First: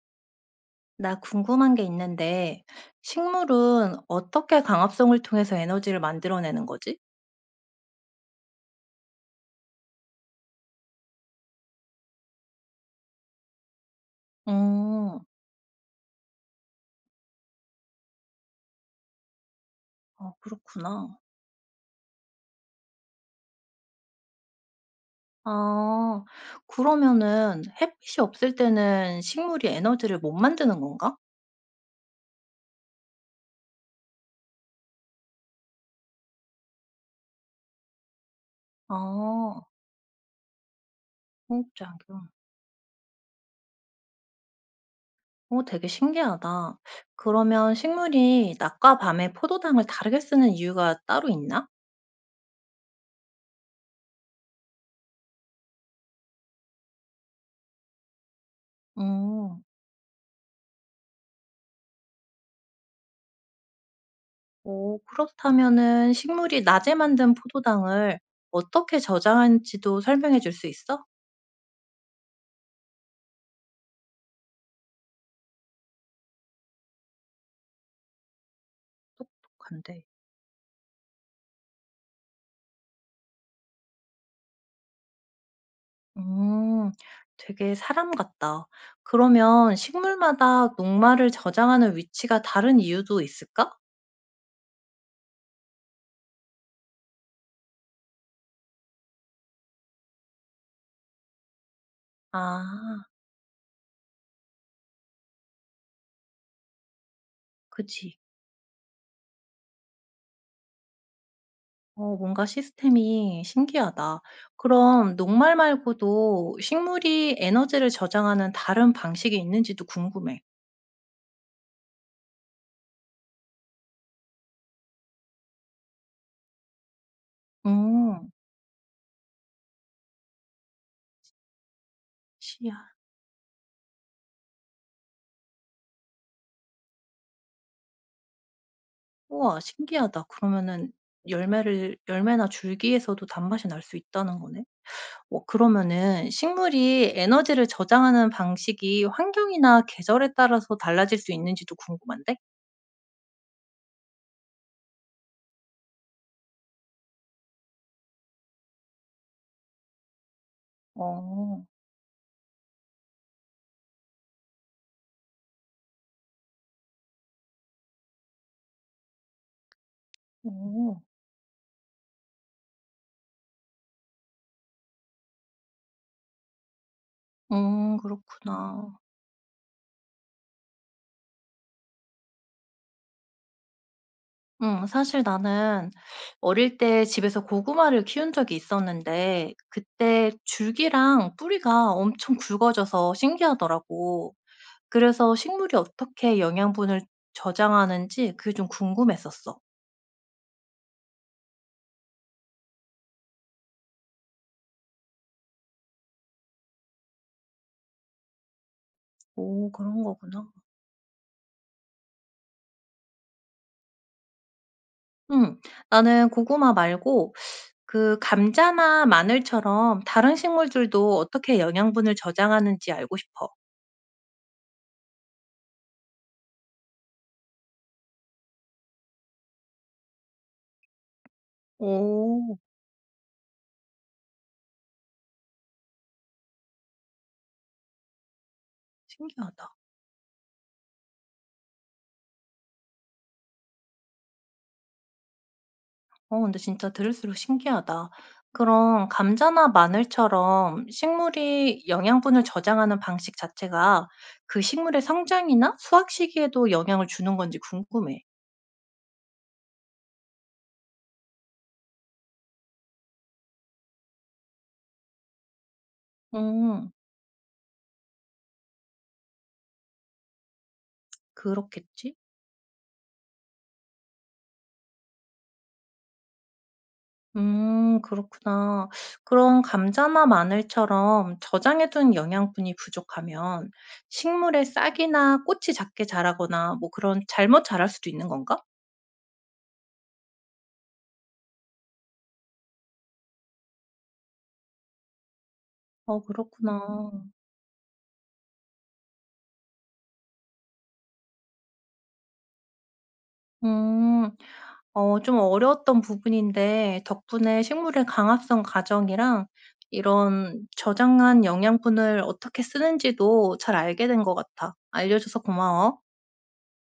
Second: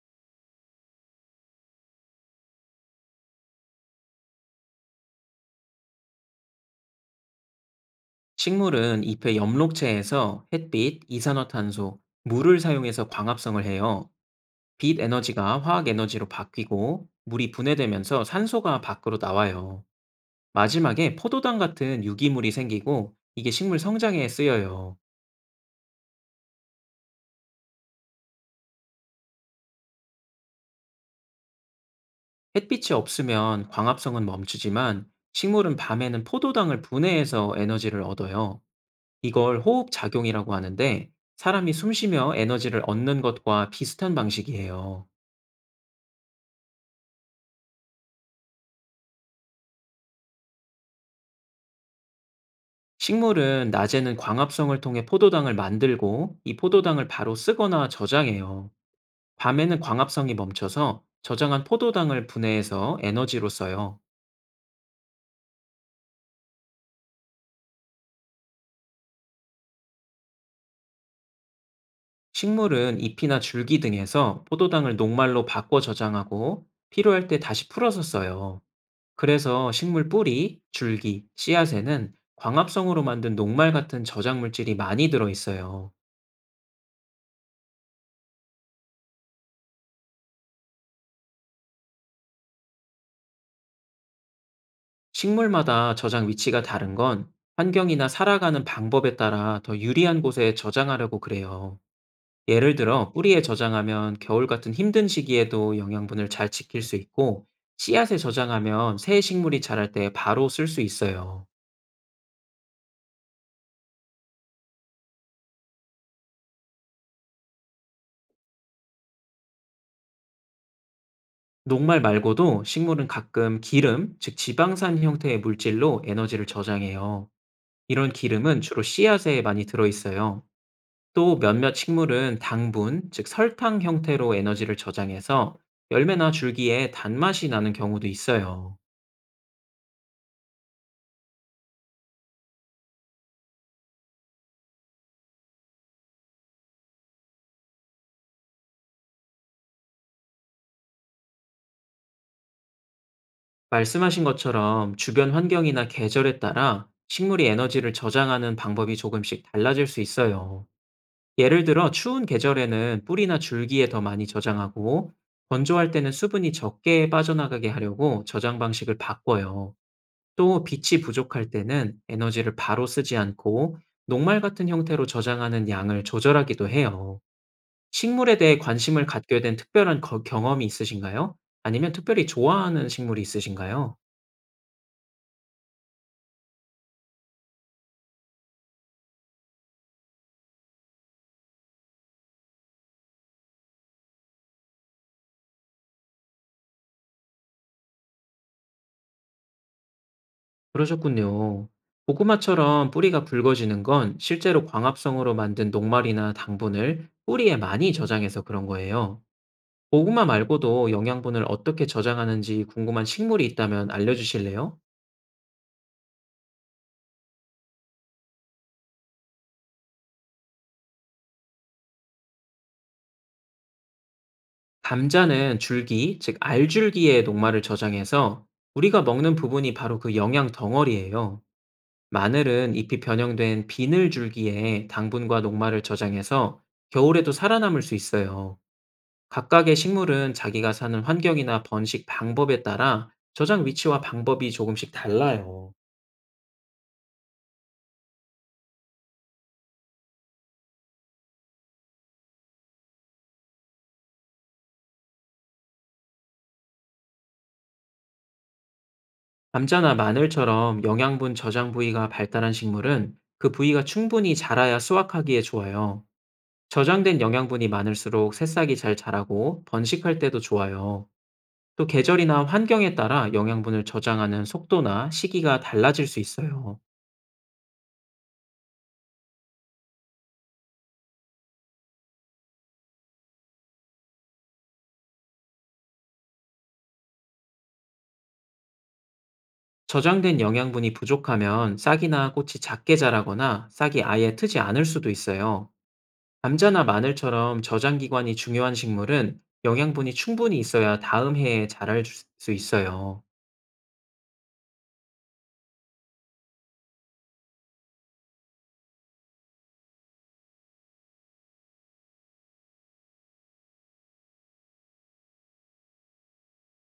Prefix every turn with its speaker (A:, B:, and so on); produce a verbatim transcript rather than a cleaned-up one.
A: 나 궁금한 게 있는데, 식물은 어떻게 광합성을 통해서 에너지를 만들어내는 거지?
B: 식물은 잎의 엽록체에서 햇빛, 이산화탄소, 물을 사용해서 광합성을 해요. 빛
A: 음,
B: 에너지가 화학 에너지로 바뀌고 물이 분해되면서 산소가 밖으로 나와요.
A: 아,
B: 마지막에
A: 그렇구나.
B: 포도당 같은 유기물이 생기고 이게 식물 성장에 쓰여요.
A: 아, 그러면은 햇빛이 없을 때는 식물이 에너지를 못 만드는 건가?
B: 햇빛이 없으면 광합성은 멈추지만, 식물은 밤에는 포도당을 분해해서 에너지를 얻어요. 이걸
A: 아,
B: 호흡작용이라고 하는데, 사람이 숨
A: 호흡작용.
B: 쉬며 에너지를 얻는 것과 비슷한 방식이에요.
A: 오, 되게 신기하다. 그러면 식물이 낮과 밤에 포도당을 다르게 쓰는 이유가 따로 있나?
B: 식물은 낮에는 광합성을 통해 포도당을 만들고, 이 포도당을 바로 쓰거나 저장해요.
A: 음.
B: 밤에는 광합성이 멈춰서 저장한 포도당을 분해해서 에너지로 써요.
A: 오, 그렇다면은 식물이 낮에 만든 포도당을 어떻게 저장하는지도 설명해 줄 수 있어?
B: 식물은 잎이나 줄기 등에서 포도당을 녹말로 바꿔 저장하고, 필요할 때 다시 풀어서 써요. 그래서
A: 똑똑한데.
B: 식물 뿌리, 줄기, 씨앗에는 광합성으로 만든 녹말 같은 저장 물질이 많이 들어있어요.
A: 음. 되게 사람 같다. 그러면 식물마다 녹말을 저장하는 위치가 다른 이유도 있을까?
B: 식물마다 저장 위치가 다른 건, 환경이나 살아가는 방법에 따라 더 유리한 곳에 저장하려고 그래요. 예를
A: 아,
B: 들어 뿌리에 저장하면 겨울 같은 힘든 시기에도 영양분을 잘 지킬 수 있고,
A: 그치.
B: 씨앗에 저장하면 새 식물이 자랄 때 바로 쓸 수 있어요.
A: 어, 뭔가 시스템이 신기하다. 그럼 녹말 말고도 식물이 에너지를 저장하는 다른 방식이 있는지도 궁금해.
B: 녹말 말고도 식물은 가끔 기름, 즉 지방산 형태의 물질로 에너지를 저장해요. 이런
A: 음.
B: 기름은 주로 씨앗에 많이 들어있어요. 또 몇몇 식물은
A: 씨앗.
B: 당분, 즉 설탕 형태로 에너지를 저장해서 열매나 줄기에 단맛이 나는 경우도 있어요.
A: 우와, 신기하다. 그러면은 열매를 열매나 줄기에서도 단맛이 날 수 있다는 거네. 어, 그러면은 식물이 에너지를 저장하는 방식이 환경이나 계절에 따라서 달라질 수 있는지도 궁금한데?
B: 말씀하신 것처럼 주변 환경이나 계절에 따라 식물이 에너지를 저장하는 방법이 조금씩 달라질 수 있어요.
A: 어.
B: 예를 들어 추운 계절에는 뿌리나 줄기에 더 많이 저장하고, 건조할 때는 수분이 적게 빠져나가게 하려고 저장 방식을 바꿔요. 또
A: 어.
B: 빛이 부족할 때는 에너지를 바로 쓰지 않고 녹말 같은 형태로 저장하는 양을 조절하기도 해요.
A: 음,
B: 식물에 대해
A: 그렇구나.
B: 관심을 갖게 된 특별한 거- 경험이 있으신가요? 아니면 특별히 좋아하는 식물이 있으신가요?
A: 음, 사실 나는 어릴 때 집에서 고구마를 키운 적이 있었는데 그때 줄기랑 뿌리가 엄청 굵어져서 신기하더라고. 그래서 식물이 어떻게 영양분을 저장하는지 그게 좀 궁금했었어.
B: 그러셨군요. 고구마처럼 뿌리가 붉어지는 건 실제로 광합성으로 만든 녹말이나 당분을 뿌리에 많이 저장해서 그런 거예요.
A: 오, 그런
B: 고구마
A: 거구나.
B: 말고도 영양분을 어떻게 저장하는지 궁금한 식물이 있다면 알려주실래요?
A: 음, 나는 고구마 말고 그 감자나 마늘처럼 다른 식물들도 어떻게 영양분을 저장하는지 알고 싶어.
B: 감자는 줄기, 즉 알줄기에 녹말을 저장해서 우리가 먹는 부분이 바로 그 영양 덩어리예요.
A: 오,
B: 마늘은 잎이 변형된 비늘 줄기에 당분과 녹말을 저장해서 겨울에도 살아남을 수 있어요.
A: 신기하다.
B: 각각의 식물은 자기가 사는 환경이나 번식 방법에 따라 저장 위치와 방법이 조금씩 달라요.
A: 어, 근데 진짜 들을수록 신기하다. 그럼 감자나 마늘처럼 식물이 영양분을 저장하는 방식 자체가 그 식물의 성장이나 수확 시기에도 영향을 주는 건지 궁금해.
B: 감자나 마늘처럼 영양분 저장 부위가 발달한 식물은 그 부위가 충분히 자라야 수확하기에 좋아요.
A: 음.
B: 저장된 영양분이 많을수록 새싹이 잘 자라고 번식할 때도 좋아요. 또
A: 그렇겠지?
B: 계절이나 환경에 따라 영양분을 저장하는 속도나 시기가 달라질 수 있어요.
A: 음, 그렇구나. 그럼 감자나 마늘처럼 저장해 둔 영양분이 부족하면 식물의 싹이나 꽃이 작게 자라거나 뭐 그런 잘못 자랄 수도 있는 건가?
B: 저장된 영양분이 부족하면 싹이나 꽃이 작게 자라거나 싹이 아예 트지 않을 수도 있어요.
A: 어, 그렇구나.
B: 감자나 마늘처럼 저장 기관이 중요한 식물은 영양분이 충분히 있어야 다음 해에 자랄 수 있어요.
A: 음. 어, 좀 어려웠던 부분인데 덕분에 식물의 강합성 과정이랑 이런 저장한 영양분을 어떻게 쓰는지도 잘 알게 된 것 같아. 알려줘서 고마워.